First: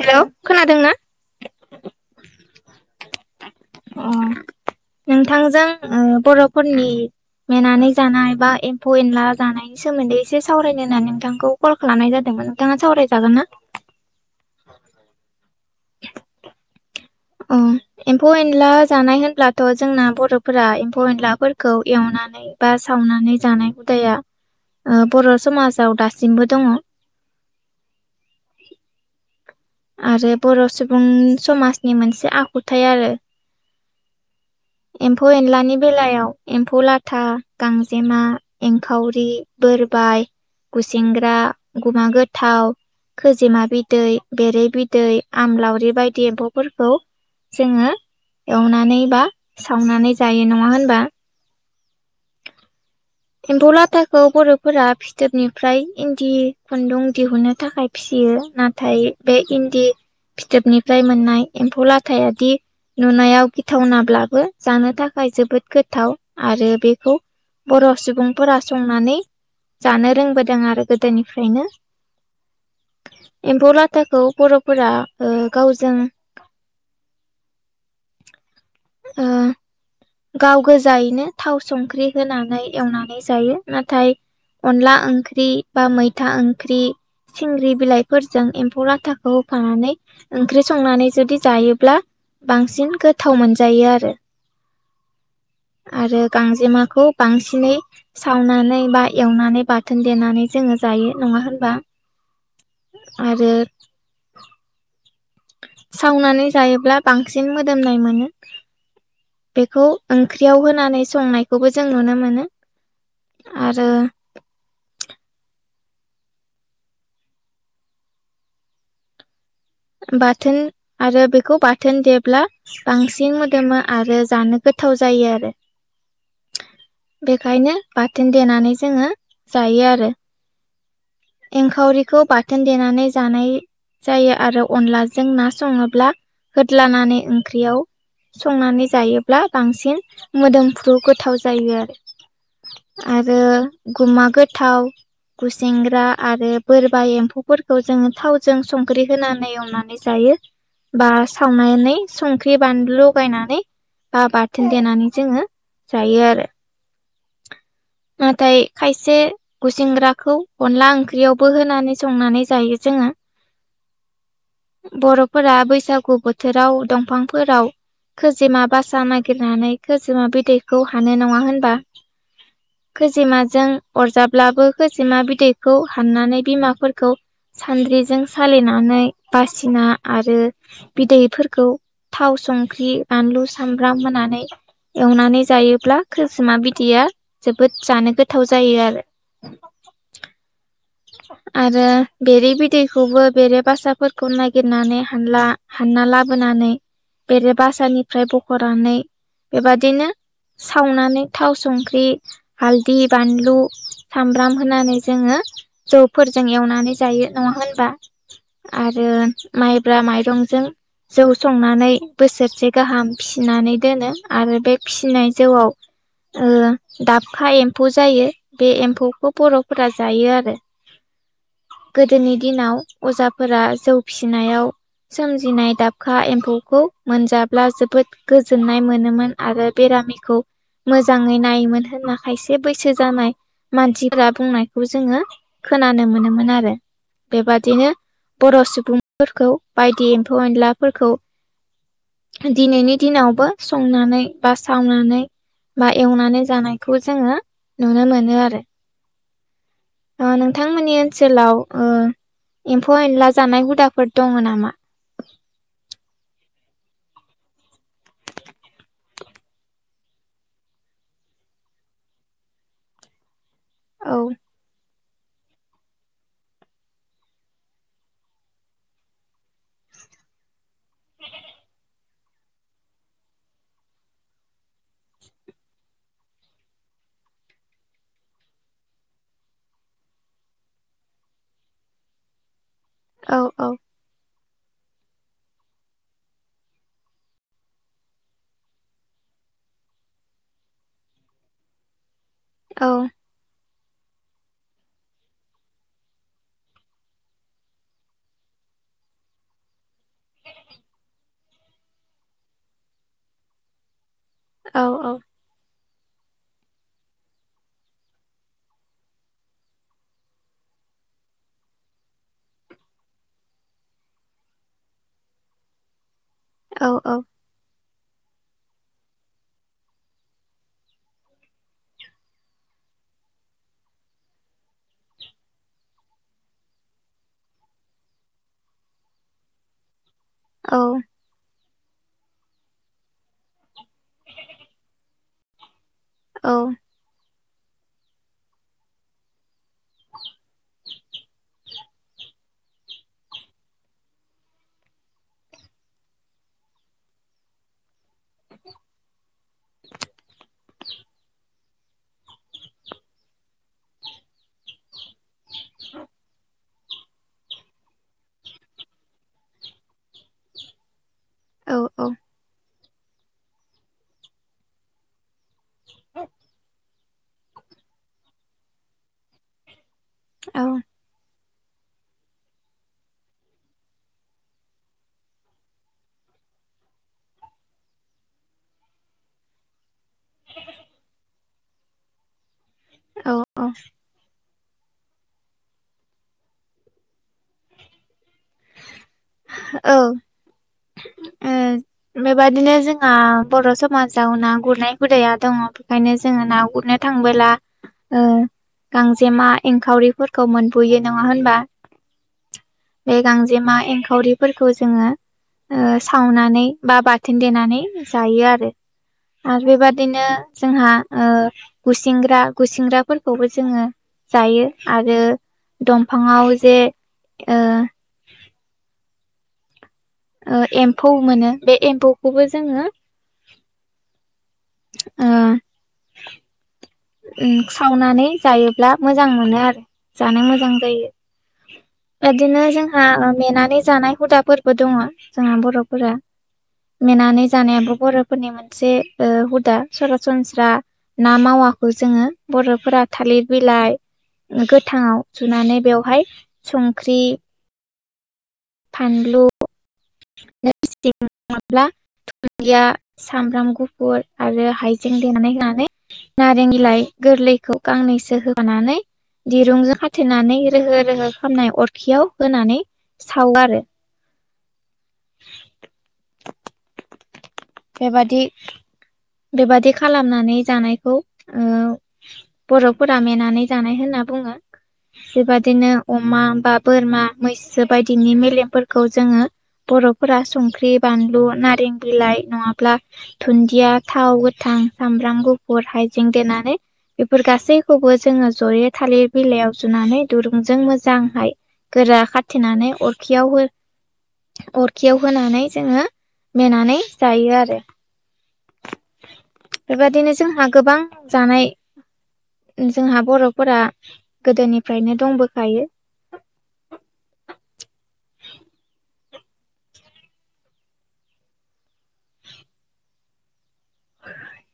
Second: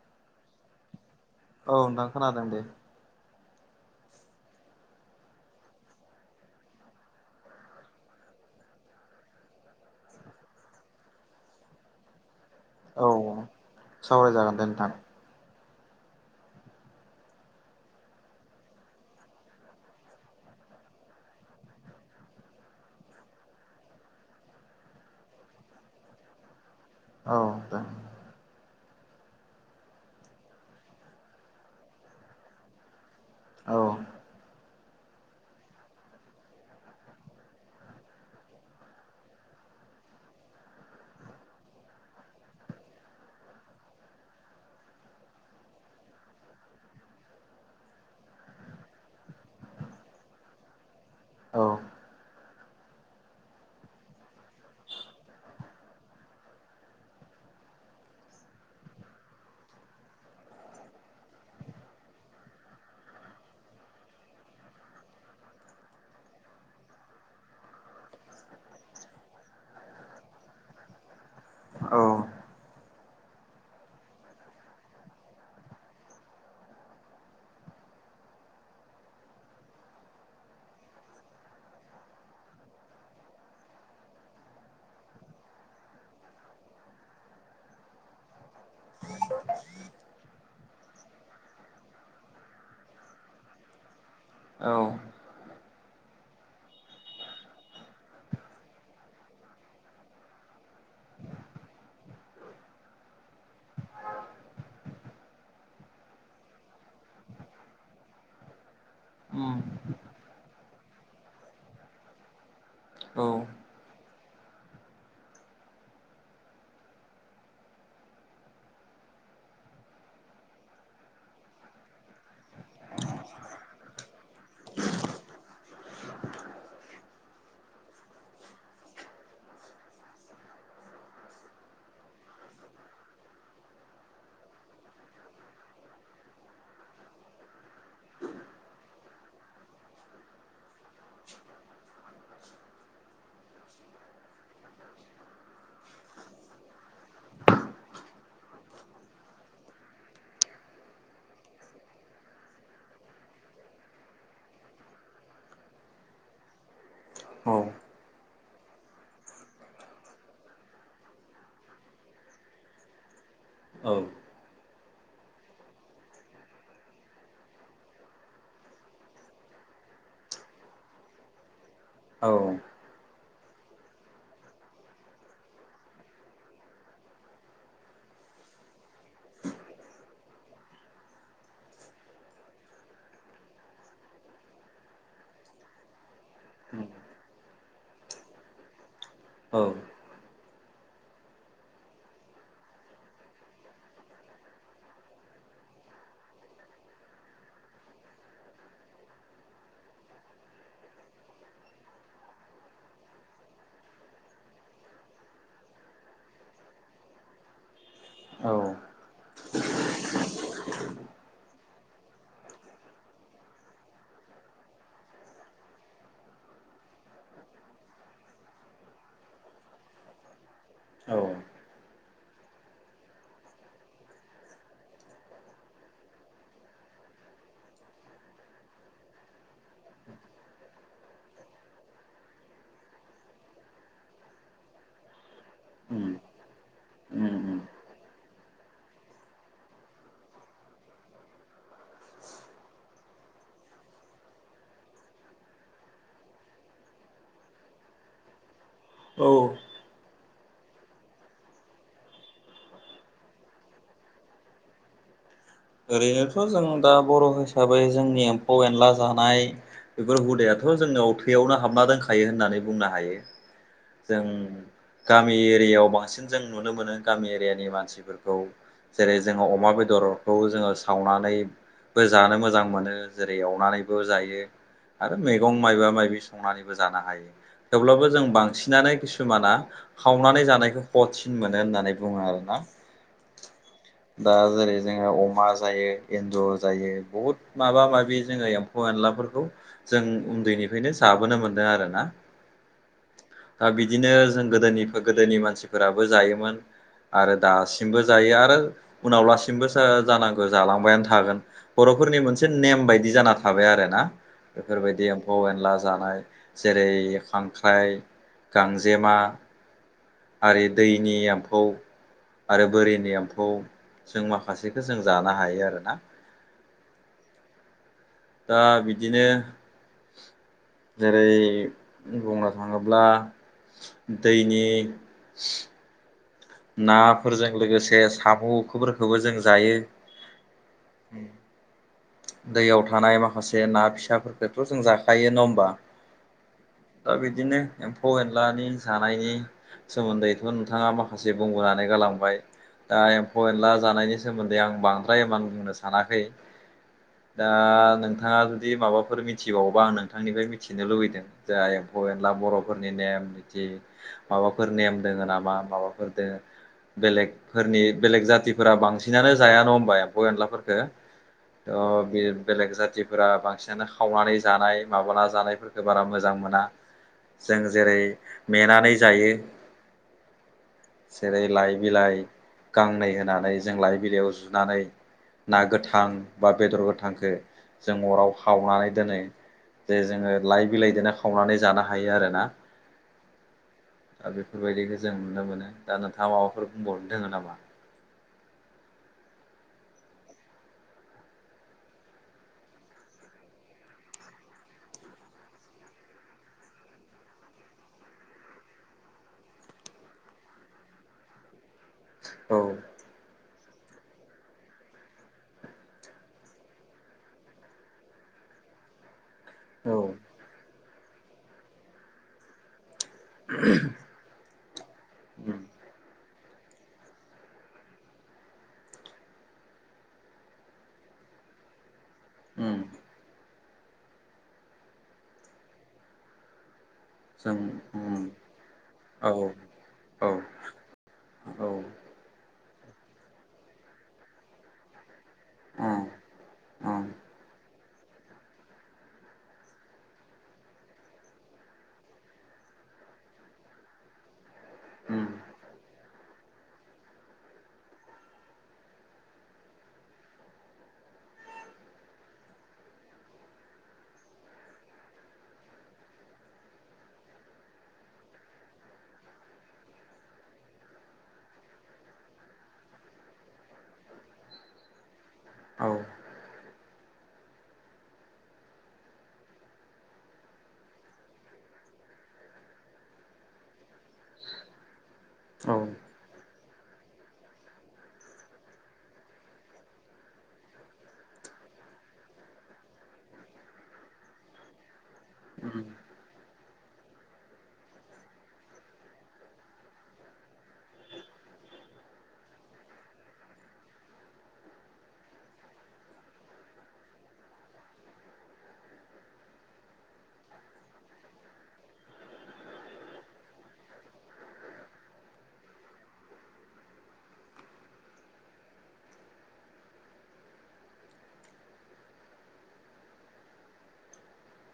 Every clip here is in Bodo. हेल' खोनादोंना? औ नोंथां खोनादों दे। ओम नोंथांजों ओ बर'फोरनि मेनानै जानाय बा एम्फौ एनला जानाय बेनि सोमोन्दै एसे सावरायनो होननानै नोंथांखौ कल खालामनाय जादोंमोनां औ सावरायजागोन दे नोंथां। नयस अ एम्फौ एनला जानाय होनब्लाथ' जोंना बर'फोरा एम्फौ एनलाफोरखौ एवनानै बा सावनानै जानाय हुदाया ओ बर' समाजाव दासिमबो दङ औ दे। आरो बर' सुबुं समाजनि मोनसे आखुथायाइ आरो। औ एम्फौ एनलानि बेलायाव एम्फौ लाथा गांजेमा एंखावरि बोरबाय गुसेंग्रा गुमा गोथाव खोजिमा बिदै बेरै बिदै आमलावरि बायदि एम्फौफोरखौ जोङो एवनानै बा सावनानै जायो नङा होनबा औ एम्फौ लाथाखौ बर'फोरा फिदोरनि फ्राय इन्दि खुन्दुं दिहुनो थाखाय फियो नाथाय बे इन्दि फिथोबनिफ्राय मोननाय एम्फौ लाथायादि नुनायाव गिथावनाब्लाबो जानो थाखाय जोबोद गोथाव आरो बेखौ बर' सुबुंफोरा संनानै जानो रोंबोदों आरो गोदोनि नो एम्फौ लाथाखौ बर'फोरा गावजों ओ। गाव गोजायैनो थाव संख्रि होनानै एवनानै जायो नाथाय अनला ओंख्रि बा मैथा ओंख्रि सिंग्रि बिलाइ फोरजों एम्फौ लाथाखौ होफानानै ओंख्रि संनानै जुदि जायोब्ला बांसिन गोथाव मोनजायो आरो। औ। आरो गांजेमाखौ बांसिनै सावनानै बा एवनानै बा बाथोन देनानै जोङो जायो नङा होनबा आरो सावनानै जायोब्ला बांसिन मोदोमनाय मोनो। उम बेखौ ओंख्रियाव होनानै संनायखौबो जों नुनो मोनो। औ आरो बाथोन आरो बेखौ बाथोन देब्ला बांसिन मोदोमो आरो जानो गोथाव जायो आरो। बेखायनो बाथोन देनानै जोङो जायो आरो। एंखावरिखौ बाथोन देनानै जानाय जायो आरो अनलाजों ना सङोब्ला होद्लानानै ओंख्रियाव संनानै जायोब्ला बांसिन मोदोम गोथाव जायो आरो गमा गो गोथाव गुसेंग्रा आरो बोरबा एम्ौ फोरफोरखौ जोङो थावजों संख्रि होनानै एवनानै जायो बा सावनानै संख्रि बानलु लगायनानै बा बाथोन देनानै जोङो जायो आरो औ नाथाय खायसे गुसेंग्राखौ अनला ओंख्रियावबो होनानै संनानै जायो जोङो औ बर'फोरा बैसागु बोथोराव दंफांफोराव खोजिमा बासा नागिरनानै खोजिमा बिदैखौ हानो नङा होनबा औ खैजिमाजों अरजाब्लाबो खजिमा बिदैखौ हाननानै बिमाफोरखौ सान्द्रिजों सालिनानै बासिना आरो बिदैफोरखौ थाव संख्रि बानलु सामब्राम होनानै एवनानै जायोब्ला खोसोमा बिदैया जोबोद जानो गोथाव जायो आरो औ आरो बेरे बिदैखौबो बेरे बासाफोरखौ नागिरनानै हानला हानना लाबोनानै बेरे बासानिफ्राय बख'नानै बेबादिनो सावनानै थाव संख्रि हालदै बानलु सामब्राम होनानै जोङो जौफोरजों एवनानै जायो नङा होनबा औ आरो माइब्रा माइरंजों जौ संनानै बोसोरसे गाहाम फिसिनानै दोनो आरो बे फिसिनाय जौआव दाबखा एम्फौ जायो बे एम्फौखौ बर'फोरा जायो आरो औ गोदोनि दिनाव अजाफोरा जौ फिसिनायाव सोमजिनाय दाबखा एम्फौखौ मोनजाब्ला जोबोद गोजोननाय मोनोमोन आरो बेरामिखौ मोजाङै नायोमोन होनना खायसे बैसो जानाय मानसिफोरा बुंनायखौ जोङो खोनानो उम मोनोमोन आरो उम उम बेबादिनो बर' सुबुंफोरखौ बायदि एम्फौ एनलाफोरखौ दिनैनि दिनावबो संनानै बा सावनानै बा एवनानै जानायखौ जोङो नुनो मोनो आरो औ नोंथांमोननि ओनसोलाव एम्फौ एनला जानाय हुदाफोर दङ नामा ओरैनोथ' जों दा बर' हिसाबै जोंनि एम्फौ एनला जानाय बेफोर हुदायाथ' जोंनाव थैयावनो हाबना दोनखायो होननानै बुंनो हायो औ जों गामि एरियायाव बांसिन जों नुनो मोनो गामि एरियानि मानसिफोरखौ जेरै जोङो अमा बेदरखौ जोङो सावनानै बो जानो मोजां मोनो जेरै एवनानैबो जायो आरो मैगं माइबा मायबि संनानैबो जानो हायो थेवब्लाबो जों बांसिनानो किसुमाना हावनानै जानायखौ हथसिन मोनो होननानै बुङो आरोना औ औ दा जेरै जोङो अमा जायो एन्जर जायो बहुद माबा माबि जोङो एम्फौ एनलाफोरखौ जों उन्दैनिफ्रायनो जाबोनो मोनदों आरो ना औ दा बिदिनो जों गोदोनि गोदोनि मानसिफोराबो जायोमोन आरो दासिमबो जायो आरो उनाव लासिमबो जानांगौ जालांबायानो थागोन बर'फोरनि मोनसे नेम बायदि जाना थाबाय आरो ना औ बेफोरबायदि औ एम्फौ एनला जानाय जेरै खांख्राइ गांजेमा आरो दैनि एम्फौ आरो बोरिनि एम्फौ जों माखासेखौ जों जानो हायो आरोना औ औ दा बिदिनो जेरै बुंनो थाङोब्ला दैनि नाफोरजों लोगोसे साम'फोरखौबो जों जायो औ दैयाव थानाय माखासे ना फिसाफोरखौथ' जों जाखायो नङा होमबा औ दा बिदिनो एम्फौ एनलानि जानायनि सोमोन्दैथ' नोंथाङा मा बुंनानै गालांबाय दा एम्फौ एनला जानायनि सोमोन्दै आं बांद्राय इमान बुंनो सानाखै दा नोंथाङा जुदि माबाफोर मिथिबावोबा आं नोंथांनिफ्राय मिथिनो लुबैदों जाय एमफौ एनला बर'फोरनि नेम निथि माबाफोर नेम दोङ नामा माबाफोर दोङो बेलेगफोरनि बेलेग जाथिफोरा बांसिनानो जाया न' होनबबाय एम्फौ एनलाफोरफोरखौ थ बे औ बेलेग जाथिफोरा बांसिनानो खावनानै जानाय माबाना जानाय बारा मोजां मोना जों जेरै नेेनानै जायो औ जेरै लाइ बिलाइ गांनै होनानै जों लाइ बिलाइयाव जुनानै ना गोथां बा बेदर गोथांखौ जों अराव हावनानै दोनो जे जोङो लाइ बिलाइजोंनो खावनानै जानो हायो आरोना औ दा बेफोरबायदिखौ जों नुनो मोनो दा नोंथाङा माबाफोर बुंबावनो दोङो नामा? औ ओ बेबायदिनो जोंहा बर' समाजाव ना गुरनाय हुदाया दङ बेखायनो जोङो ना गुरनाय थांबोला गांजेमा एंखावरिफोरखौ मोनबोयो नङा होनबा? औ बे गांजेमा एंखावरि फोरखौ जोङो ओ सावनानै बा बाथोन देनानै जायो आरो आरो औ बेबादिनो जोंहा ओ गुसिंग्रा गुसिंग्रा फोरखौबो जोङो जायो आरो उम दंफाङाव जे ओ ओ एम्फौ मोनो बे एम्फौखौबो उम जोङो ओ ओ जों उम सावनानै जायोब्ला मोजां औ मोनो आरो जानो मोजां जायो औ बिदिनो जोंहा मेनानै जानाय हुदाफोरबो दङ जोंहा उम बर'फोरा उम मेनानै जानायाबो बर' फोरनि मोनसे हुदा सरासनस्रा ना मावा खौ जोङो बर'फोरा थालिर बिलाइ गोथाङाव उम जुनानै बेवहाय संख्रि फान्लु [unintelligible] दुन्दिया सामब्राम गुफुर आरो हाइजें देनानै होनानै नारें बिलाइ गोरलैखौ गांनैसो होनानै दिरुंजों खाथेनानै रोहो रोहो खालामनाय अरखियाव होनानै सावो आरो औ बेबादि बेबादि खालामनानै जानायखौ ओ बर'फोरा मेनानै जानाय होनना बुङो औ बेबादिनो अमा बा बोरमा मैसो बायदिनि मेलेमफोरखौ जोङो बर'फोरा संख्रि बानलु नारें बिलाइ नङाब्ला दुन्दिया थाव गोथां सामब्राम उम गुफुर हाइजें देनानै बेफोर गासैखौबो जोङो जयै थालिर बिलाइयाव जुनानै दुरुंजों मोजांहाय गोरा खाथिनानै अरखियाव हो अरखियाव होनानै जोङो मेनानै जायो आरो बेबादिनो जोंहा गोबां जानाय जोंहा बर'फोरा गोदोनिफ्रायनो दंबोखायो [inaudible] [inaudible]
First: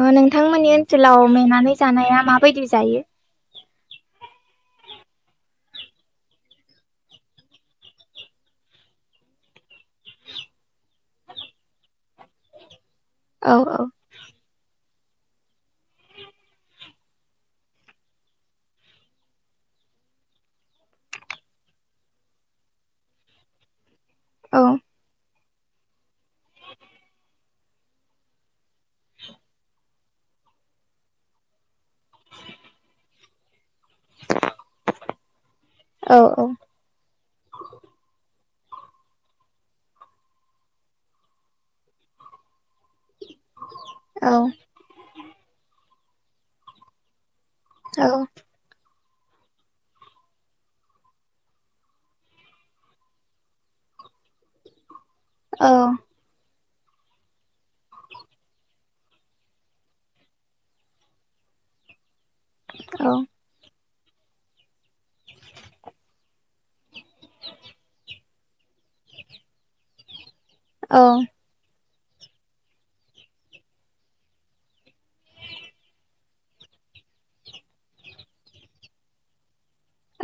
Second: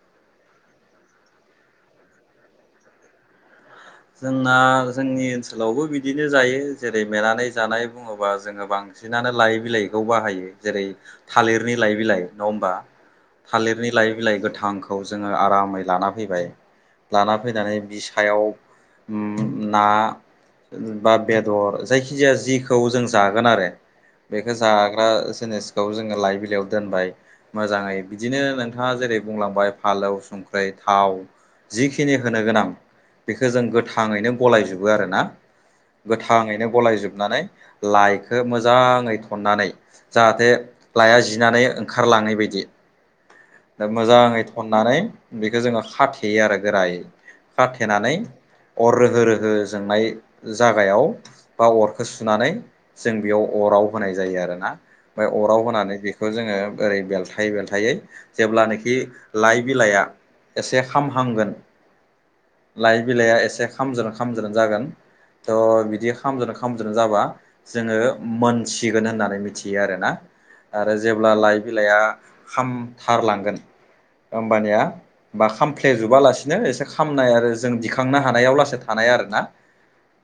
अ नोंथांमोननि ओनसोलाव मेनानै जानाया माबायदि जायो? [inaudible] जोंना जोंनि ओनसोलावबो बिदिनो जायो जेरै मेनानै जानाय बुङोबा जोङो बां बांसिनानो लाइ बिलाइखौ बाहायो जेरै थालिरनि लाइ बिलाइ नङा होमबा? औ औ थालिरनि लाइ बिलाइ गोथांखौ जोङो आरामै लाना फैबाय लाना फैनानै [unintelligible] सायाव ना बा बेदर जायखिजाया जिखौ जों जागोन आरो। बेखौ औ जाग्रा जिनिसखौ जोङो लाइबिलाइयाव दोनबाय मोजाङै बिदिनो नोंथाङा जेरै बुंलांबाय फालौ, संख्रि, थाव जिखिनि होनो गोनां। बेखौ जों गोथाङैनो गलायजोबो आरोना औ गोथाङैनो गलायजोबनानै लाइखौ मोजाङै थन्नानै जाहाथे लइया जिनानै ओंखारलाङै बायदि दा औ मोजाङै थन्नानै बेखौ जोङो खाथेयो आरो गोरायै। थेनानै औ अर रोहो रोहो जोंनाय जागायाव बा अरखौ सुनानै जों बेयाव अराव होनाय जायो आरोना। ओमफ्राय अराव औ होनानै बेखौ जोङो ओरै बेलथायै बेलथायै जेब्लानाखि लाइ बिलाइया एसे खामहांगोन लाइ औ बिलाइआ एसे खामज्रोन खामज्रोन जागोन थ' बिदि खामज्रोन-खामज्रोन जाबा जोङो मोनसिगोन होननानै मिथियो आरोना आरो जेब्ला औ लाइ बिलाइआ खामथारलांगोन होमबानिया बा खामफ्लेजोबालासिनो एसे [unintelligible] [unintelligible] जों दिखांनो हानायाव लासै थानाय आरोना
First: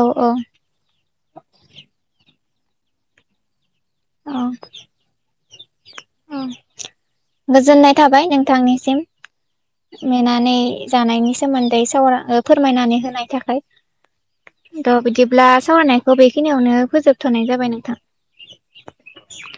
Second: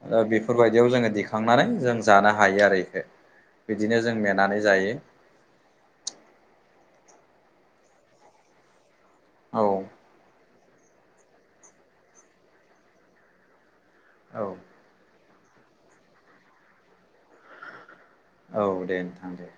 औ औ बेफोरबाय बिदियाव जोङो दिखांनानै जों जानो हायो आरो बेखौ। बिदिनो जों औ मेनानै जायो। गोजोननाय थाबाय नोंथांनिसिम। औ। मेनानै जानायनि सोमोन्दै साव- फोरमायनानै होनायनि थाखाय। औ। थ' बिदिब्ला सावरायनायखौ बेखिनियावनो फोजोबथ'नाय जाबाय नोंथां। औ दे नोंथां दे।